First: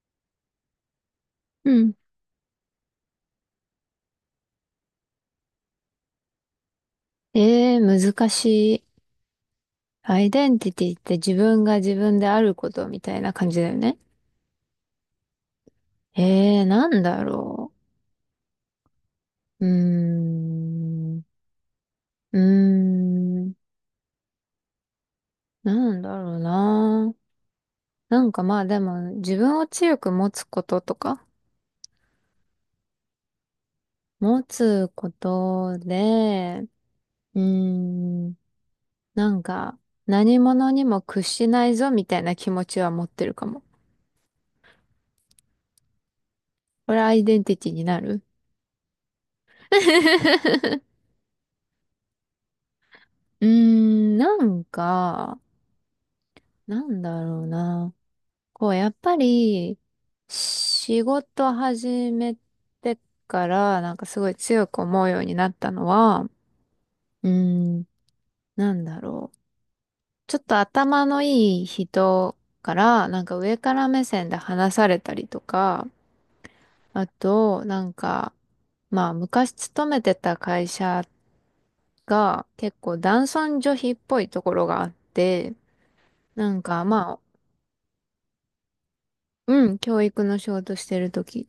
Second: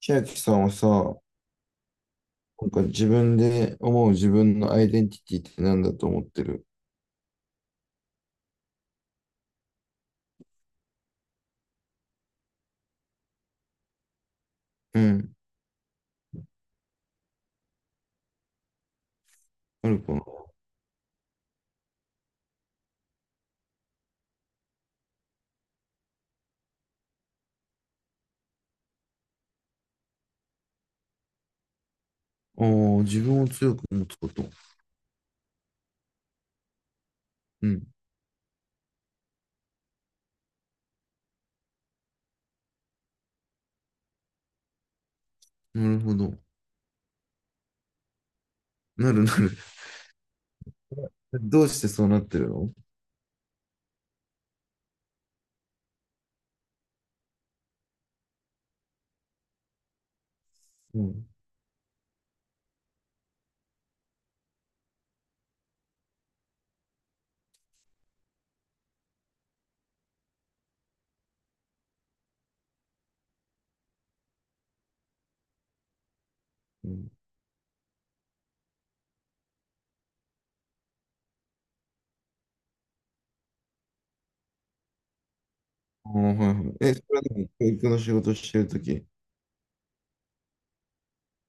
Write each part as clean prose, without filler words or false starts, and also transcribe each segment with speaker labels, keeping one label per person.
Speaker 1: 千秋さんはさ、な
Speaker 2: うん。
Speaker 1: んか自分で思う自分のアイデンティティって何だと思ってる？
Speaker 2: ええ、難しい。アイデンティティって自分が自分であることみたいな感じだよね。
Speaker 1: うん。
Speaker 2: ええ、なんだろう。うー
Speaker 1: あるかな？
Speaker 2: ん。うーん。なんだろうな。なんかまあでも自分を強く持つこととか、
Speaker 1: ああ、自分を強く持つこ
Speaker 2: 持
Speaker 1: と。
Speaker 2: つことで、うー
Speaker 1: うん。
Speaker 2: ん。なんか何者にも屈しないぞみたいな気持ちは持ってるかも。
Speaker 1: なるほど。
Speaker 2: これアイデンティティになる？
Speaker 1: なるなる。どうしてそうなってるの？
Speaker 2: なんか、なんだろうな。こう、やっぱり、
Speaker 1: う
Speaker 2: 仕
Speaker 1: ん。
Speaker 2: 事始めてから、なんかすごい強く思うようになったのは、うーん、なんだろう。ちょっと頭のいい人から、なんか上から目線で話されたりとか、
Speaker 1: う
Speaker 2: あ
Speaker 1: ん。
Speaker 2: と、なんか、まあ、昔勤めてた会社が結構男尊女卑っぽいところがあって、
Speaker 1: ああ、はい
Speaker 2: なん
Speaker 1: はい。
Speaker 2: か
Speaker 1: え、そ
Speaker 2: ま
Speaker 1: れ
Speaker 2: あ、
Speaker 1: はでも教育の仕事してるとき。う
Speaker 2: うん、教育の仕事してる時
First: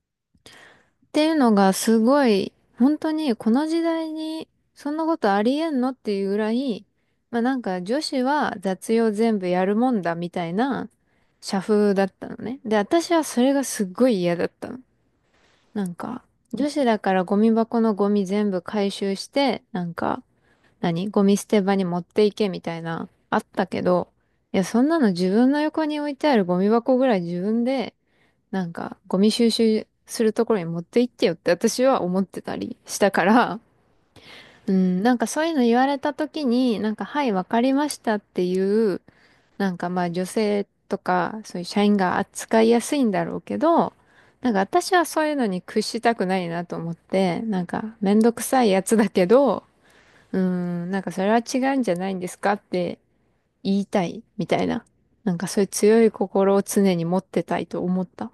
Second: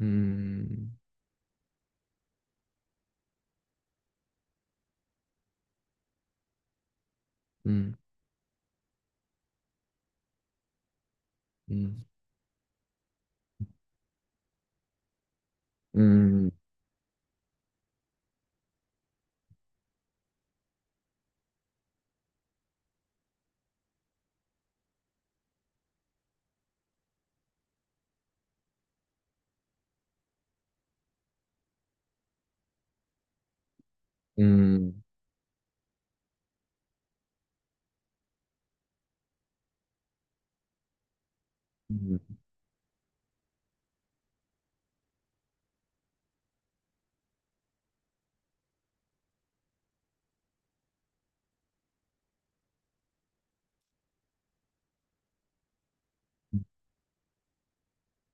Speaker 1: ーん。
Speaker 2: ていうのがすごい、本当にこの時代にそんなことありえんのっていうぐらい、まあなん
Speaker 1: う
Speaker 2: か
Speaker 1: ん。
Speaker 2: 女子は雑用全部やるもんだみたいな社
Speaker 1: う
Speaker 2: 風だ
Speaker 1: ん。
Speaker 2: ったのね。で、私はそれがすっごい嫌だったの。なん
Speaker 1: う
Speaker 2: か、
Speaker 1: ん。
Speaker 2: 女子だからゴミ箱のゴミ全部回収して、なんか、何ゴミ捨て場に持っていけみたいな、あったけど、いや、そんなの自分の横に置いてあるゴミ箱ぐらい自分でなんか、ゴミ収集するところに持って行ってよって私は思ってたりしたから、
Speaker 1: う
Speaker 2: うん、
Speaker 1: ん。
Speaker 2: なんかそういうの言われた時に、なんか、はい、わかりましたっていう、なんかまあ女性とか、そういう社
Speaker 1: う
Speaker 2: 員が
Speaker 1: ん。
Speaker 2: 扱いやすいんだろうけど、なんか私はそういうのに屈したくないなと思って、なんかめんどくさいやつだけど、うん、なんかそれは違うんじゃないんですかって言いたいみたいな。なんかそういう強い心を常に持ってたいと思った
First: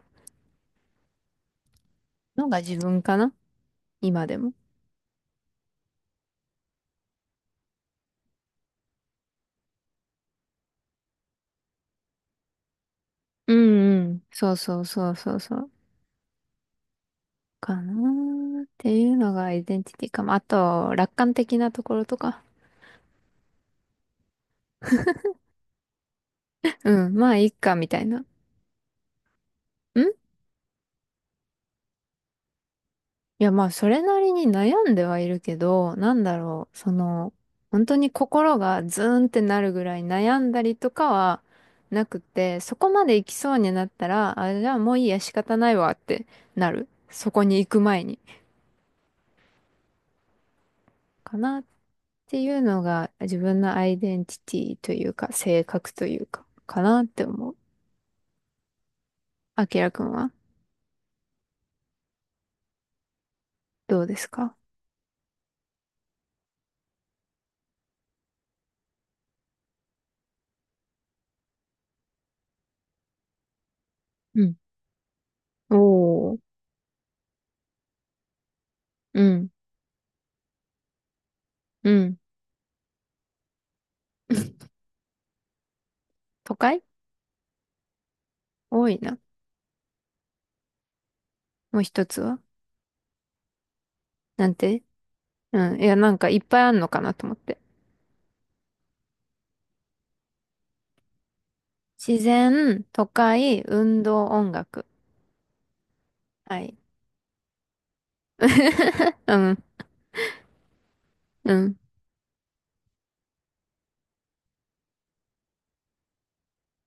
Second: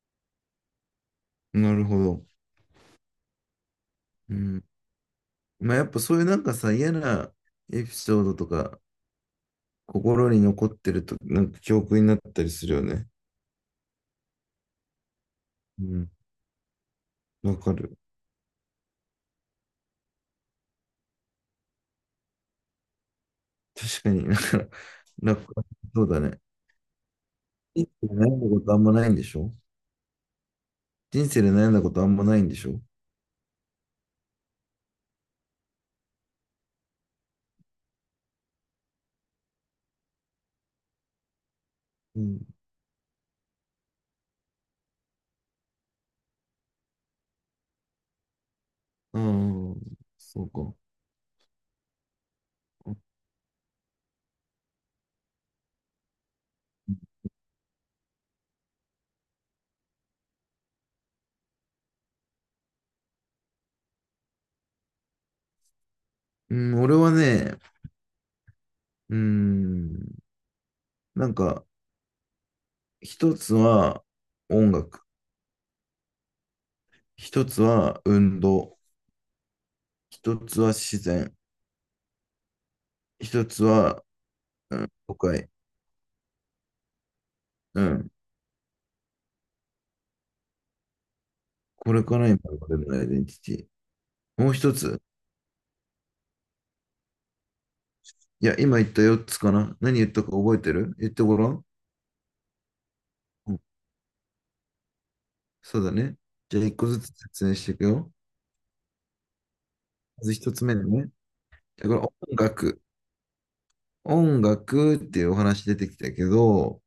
Speaker 1: なるほど。
Speaker 2: のが自分かな。今
Speaker 1: う
Speaker 2: でも。
Speaker 1: ん。まあやっぱそういうなんかさ、嫌なエピソードとか、心に残ってると、なんか記憶になったりするよね。
Speaker 2: うんうん。そうそうそうそうそう。
Speaker 1: うん、わか
Speaker 2: かな
Speaker 1: る。
Speaker 2: ーっていうのがアイデンティティかも。あと、楽観的なところとか。
Speaker 1: 確かに。 か、なんか、そうだね。
Speaker 2: うん、まあ、いいか、
Speaker 1: 人
Speaker 2: みたい
Speaker 1: 生で
Speaker 2: な。
Speaker 1: 悩んだことあんまないんでしょ？
Speaker 2: い
Speaker 1: 人生で悩んだことあんまないんでしょ？
Speaker 2: や、まあ、それなりに悩んではいるけど、なんだろう、その、本当に心がズーンってなるぐらい悩んだりとかはなく
Speaker 1: うん。
Speaker 2: て、そこまで行きそうになったら、あ、じゃあもういいや、仕方ないわってなる。そこに行く前に。
Speaker 1: ああ、そうか。
Speaker 2: かなっっていうのが自分のアイデンティティというか、性格というか、かなって思う。あきらくんはどうですか？
Speaker 1: うん、俺はね、うん、なんか、一つは
Speaker 2: うん。
Speaker 1: 音楽、
Speaker 2: おー
Speaker 1: 一つは運動、
Speaker 2: うん、
Speaker 1: 一つは自然、
Speaker 2: うん。
Speaker 1: 一つは、う ん、都会、
Speaker 2: 都会。
Speaker 1: うん、
Speaker 2: 多いな。もう
Speaker 1: これ
Speaker 2: 一
Speaker 1: か
Speaker 2: つ
Speaker 1: ら
Speaker 2: は
Speaker 1: 今までのアイデンティティ。
Speaker 2: な
Speaker 1: もう
Speaker 2: ん
Speaker 1: 一
Speaker 2: て？
Speaker 1: つ、
Speaker 2: うん。いや、なんかいっぱいあんのかなと思って。
Speaker 1: いや、今言った4つかな。何言ったか覚えてる？言ってごらん。
Speaker 2: 自然、都
Speaker 1: うん、
Speaker 2: 会、運動、音楽。
Speaker 1: そうだね。じ
Speaker 2: は
Speaker 1: ゃあ、
Speaker 2: い。
Speaker 1: 1個ずつ説明していくよ。
Speaker 2: うん、
Speaker 1: まず1つ目だね。
Speaker 2: うん、
Speaker 1: じゃあ、これ音楽。音楽っていうお話出てきたけど、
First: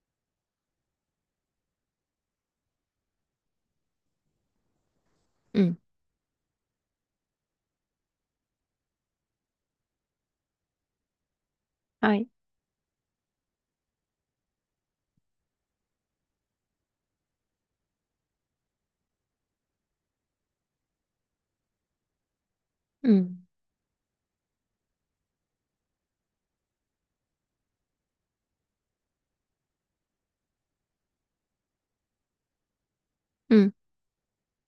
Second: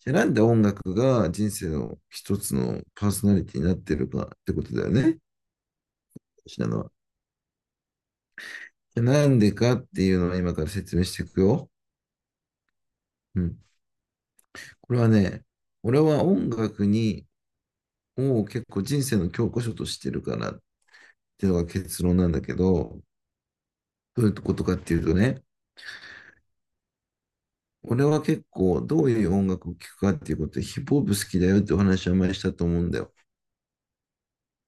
Speaker 1: じゃあなんで音楽が人生の一つのパーソナリティになってるかってことだよね。
Speaker 2: うん。
Speaker 1: 私なのは。じゃあなんでかっていうのを今から説明していくよ。
Speaker 2: はい。
Speaker 1: うん。これはね、俺は音楽に、を結構人生の教科書としてるかなっていうのが結論なんだけど、
Speaker 2: うん。
Speaker 1: どういうことかっていうとね、俺は結構どういう音楽を聴くかっていうことでヒップホップ好きだよってお話を前にしたと思うんだよ。
Speaker 2: うん。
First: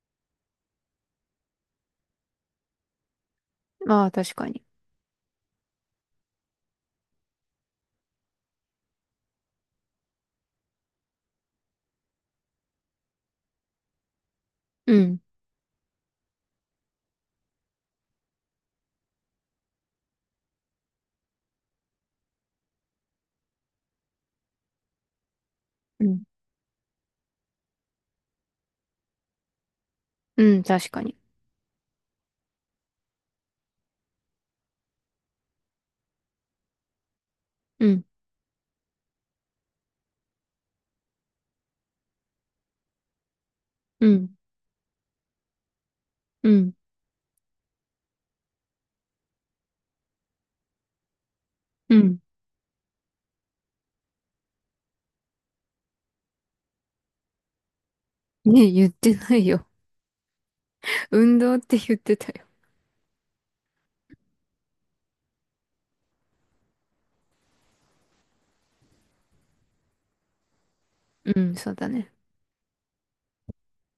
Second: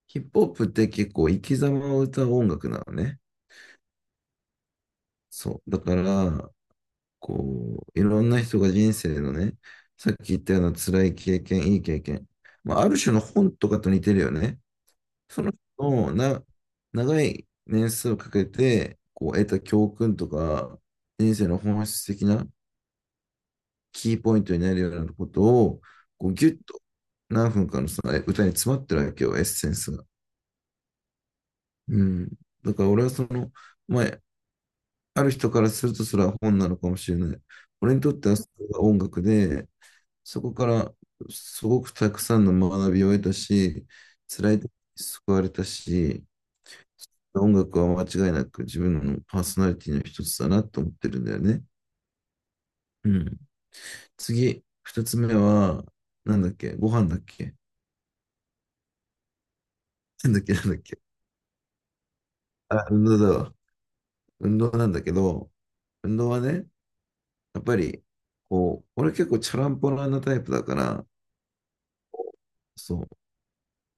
Speaker 1: ヒップホップって結構生き様を歌う音楽なのね。
Speaker 2: まあ、確かに。
Speaker 1: そう。だから、こう、いろんな人が人生のね、さっき言ったような辛い経験、いい経験、まあ、ある種の本とかと似てるよね。
Speaker 2: うん。
Speaker 1: その人のな、長い年数をかけてこう得た教訓とか、人生の本質的なキーポイントになるようなことを、
Speaker 2: うん。
Speaker 1: こうギュッと何分かのさ、歌に詰まってるわけよ、エッセンスが。
Speaker 2: うん、確かに。
Speaker 1: うん。だから俺はその、まあ、ある人からするとそれは本なのかもしれない。
Speaker 2: う
Speaker 1: 俺に
Speaker 2: ん。
Speaker 1: とってはそれが音楽で、そこからすごくたくさんの学びを得たし、
Speaker 2: うん。
Speaker 1: 辛い時に救われたし、
Speaker 2: うん。
Speaker 1: 音楽は間違いなく自分のパーソナリティの一つだなと思ってるんだよね。
Speaker 2: うん。
Speaker 1: うん。次、二つ目は、なんだっけ？ご飯だっけ？
Speaker 2: ねえ、言ってないよ。
Speaker 1: なんだっけ、なんだっけ？
Speaker 2: 運動って言ってたよ。
Speaker 1: あ、運動だわ。運動なんだけど、運動はね、やっぱり、こう、俺結構チャランポランなタイプだから、
Speaker 2: うん、そうだね。
Speaker 1: そう、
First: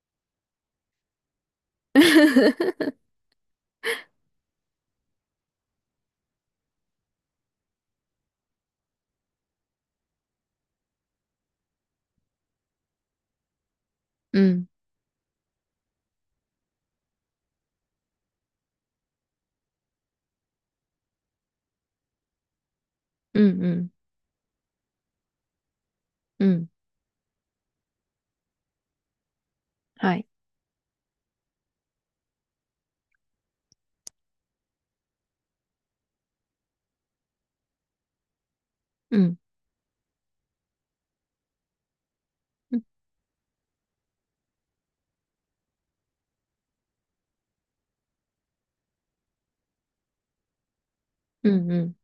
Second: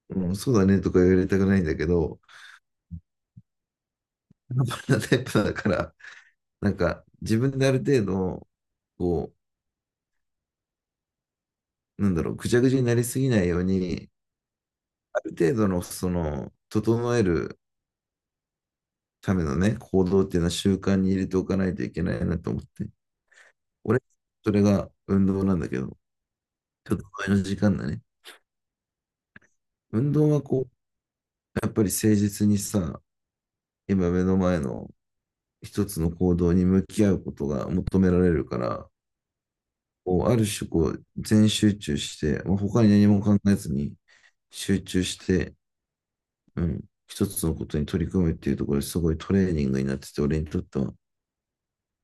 Speaker 1: うん、そうだねとか言われたくないんだけど、チャランポランなタイプだから、なんか自分である程度、こう、なんだろう、ぐちゃぐちゃになりすぎないように、
Speaker 2: うん、
Speaker 1: ある程度の、その、整えるためのね、行動っていうのは習慣に入れておかないといけないなと思って。
Speaker 2: うん、うん、
Speaker 1: 俺、それが運動なんだけど、
Speaker 2: うん、
Speaker 1: ちょっと前の時間だね。運
Speaker 2: はい。
Speaker 1: 動はこう、やっぱり誠実にさ、今目の前の一つの行動に向き合うことが求められるから、
Speaker 2: うん、
Speaker 1: こうある種こう全集中して、まあ、
Speaker 2: うん、
Speaker 1: 他に何も考えずに集中して、うん、一つのことに取り組むっていうところですごいトレーニングになってて、俺にとっては。
Speaker 2: うん、うん。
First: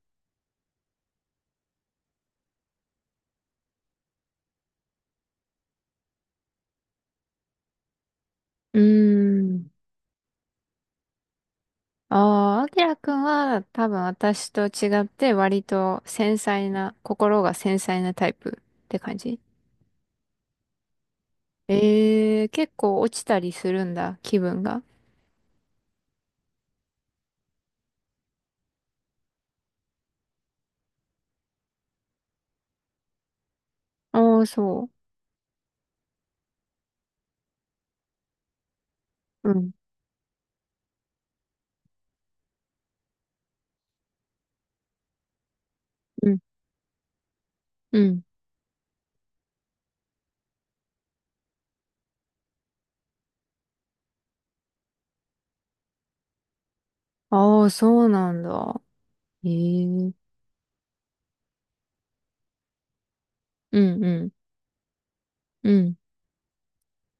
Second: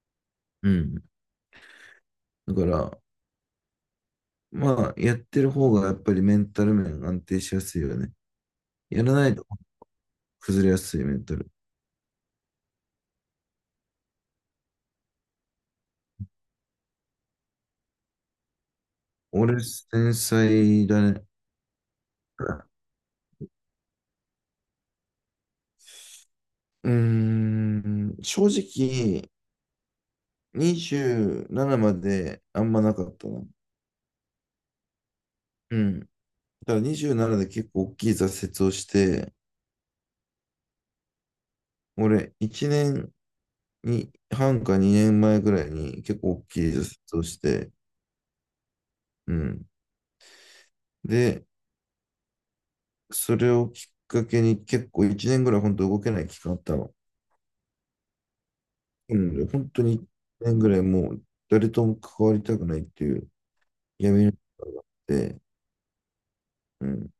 Speaker 1: うん。だから、まあ、やってる方がやっぱりメンタル面安定しやすいよね。
Speaker 2: うー
Speaker 1: やらないと
Speaker 2: ん。
Speaker 1: 崩れやすいメンタル。
Speaker 2: ああ、あきらくんは多分私と違って割と繊細な、心が繊細なタイプって感じ？
Speaker 1: 俺、繊細だね。
Speaker 2: えー、結構落ちたりするんだ、気分が。
Speaker 1: うーん、正直、27まであんまなかったな。
Speaker 2: ああ、そ
Speaker 1: うん。だから27で結構大きい挫折をして、
Speaker 2: う。うん、
Speaker 1: 俺、1年に半か2年前ぐらいに結
Speaker 2: う
Speaker 1: 構
Speaker 2: ん、
Speaker 1: 大きい挫折をして、
Speaker 2: うん。
Speaker 1: うん。で、それをきっかけに結構1年ぐらい本当動けない期間あったの。
Speaker 2: ああ、そうなんだ。
Speaker 1: うん。
Speaker 2: え
Speaker 1: 本当に1
Speaker 2: え
Speaker 1: 年ぐらいもう誰とも関わりたくないっていう
Speaker 2: うん、う
Speaker 1: 闇
Speaker 2: ん、
Speaker 1: の中があって、
Speaker 2: うん。
Speaker 1: うん。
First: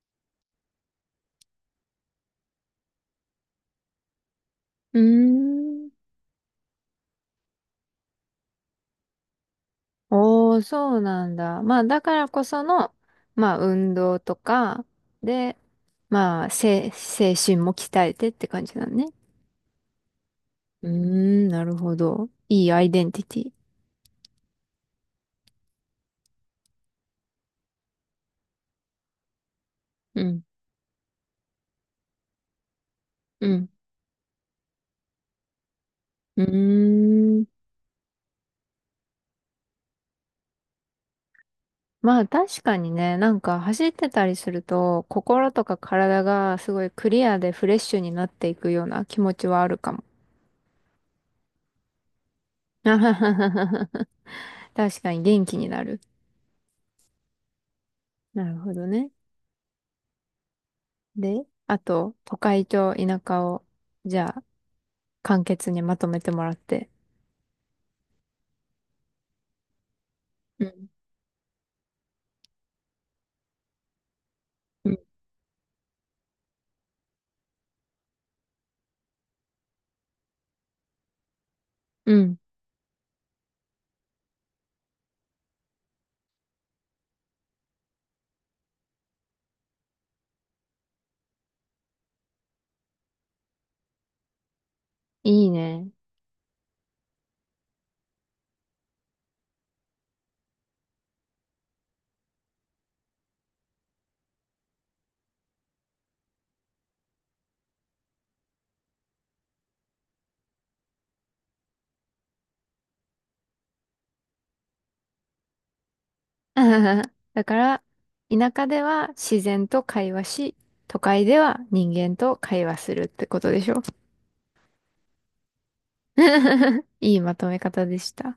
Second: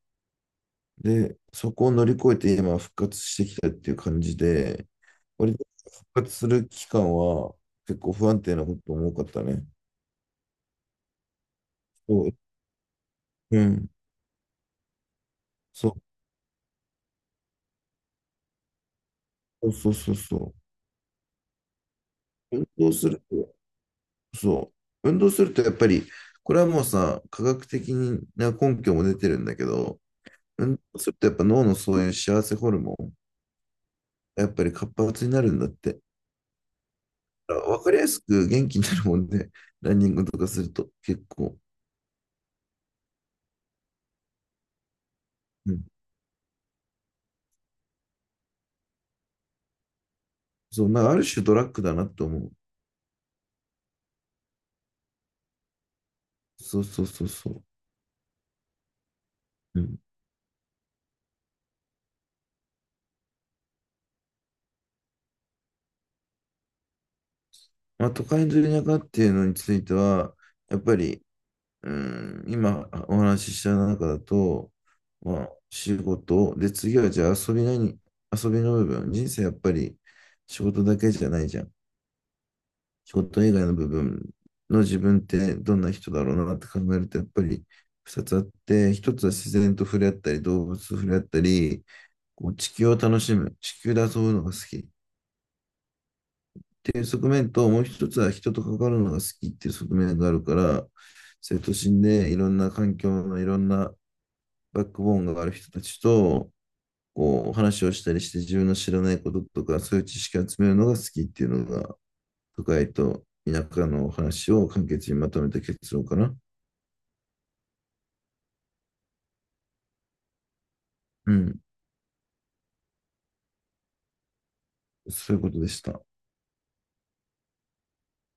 Speaker 1: で、そこを乗り越えて今復活してきたっていう感じで、
Speaker 2: うー
Speaker 1: 割と
Speaker 2: ん。
Speaker 1: 復活する期間は結構不安定なことも多かったね。
Speaker 2: おー、そうなんだ。まあ、だか
Speaker 1: そ
Speaker 2: ら
Speaker 1: う、
Speaker 2: こその、まあ、
Speaker 1: うん。
Speaker 2: 運動とか、で、
Speaker 1: そ
Speaker 2: まあ、精神も鍛えてって感じだね。
Speaker 1: う、そうそうそうそ
Speaker 2: うーん、なるほど。
Speaker 1: う。
Speaker 2: い
Speaker 1: 運
Speaker 2: いアイ
Speaker 1: 動
Speaker 2: デ
Speaker 1: す
Speaker 2: ンテ
Speaker 1: る
Speaker 2: ィティ。
Speaker 1: と、そう。運動するとやっぱり、これはもうさ、科学的な根拠も出てるんだけど、
Speaker 2: うん、
Speaker 1: 運動するとやっぱ脳のそういう幸せホルモン、
Speaker 2: うん、
Speaker 1: やっぱり活発になるんだって。
Speaker 2: うーん。
Speaker 1: だからわかりやすく元気になるもんで、ランニングとかすると結構。
Speaker 2: まあ、確かにね、なんか走ってたりすると、心と
Speaker 1: う
Speaker 2: か
Speaker 1: ん。
Speaker 2: 体がすごいクリアでフレッシュになっていくような気持ちはあるかも。
Speaker 1: そう、なんかある種ドラッグだなって思う。
Speaker 2: 確かに元気になる。
Speaker 1: そうそうそうそう。
Speaker 2: なるほどね。
Speaker 1: うん。
Speaker 2: で、あと、都会と田舎を、じゃあ、簡潔にまとめてもらって。
Speaker 1: まあ、都会の田舎っていうのについては、
Speaker 2: う
Speaker 1: やっ
Speaker 2: ん。
Speaker 1: ぱり、うん、今お話しした中だと、
Speaker 2: うん。
Speaker 1: まあ、仕事、で、次はじゃあ遊びなに？遊びの部分、人生やっぱり仕事だけじゃないじゃん。
Speaker 2: うん。
Speaker 1: 仕事以外の部分の自分ってどんな人だろうなって考えると、やっぱり2つあって、一つは自然と触れ合ったり、動物と触れ合ったり、こう地球を楽しむ、地球で遊ぶのが好き。
Speaker 2: いいね。
Speaker 1: っていう側面と、もう一つは人と関わるのが好きっていう側面があるから、生徒心でいろんな環境のいろんなバックボーンがある人たちと、こう、話をしたりして自分の知らないこととか、そういう知識を集めるのが好きっていうのが、都会と田舎の話を簡潔にまとめた結論かな。
Speaker 2: だから、田舎では自然と会話し、都会
Speaker 1: う
Speaker 2: では
Speaker 1: ん、
Speaker 2: 人間と会話するってことでしょ？
Speaker 1: そういうことでした。
Speaker 2: いいまとめ方でした。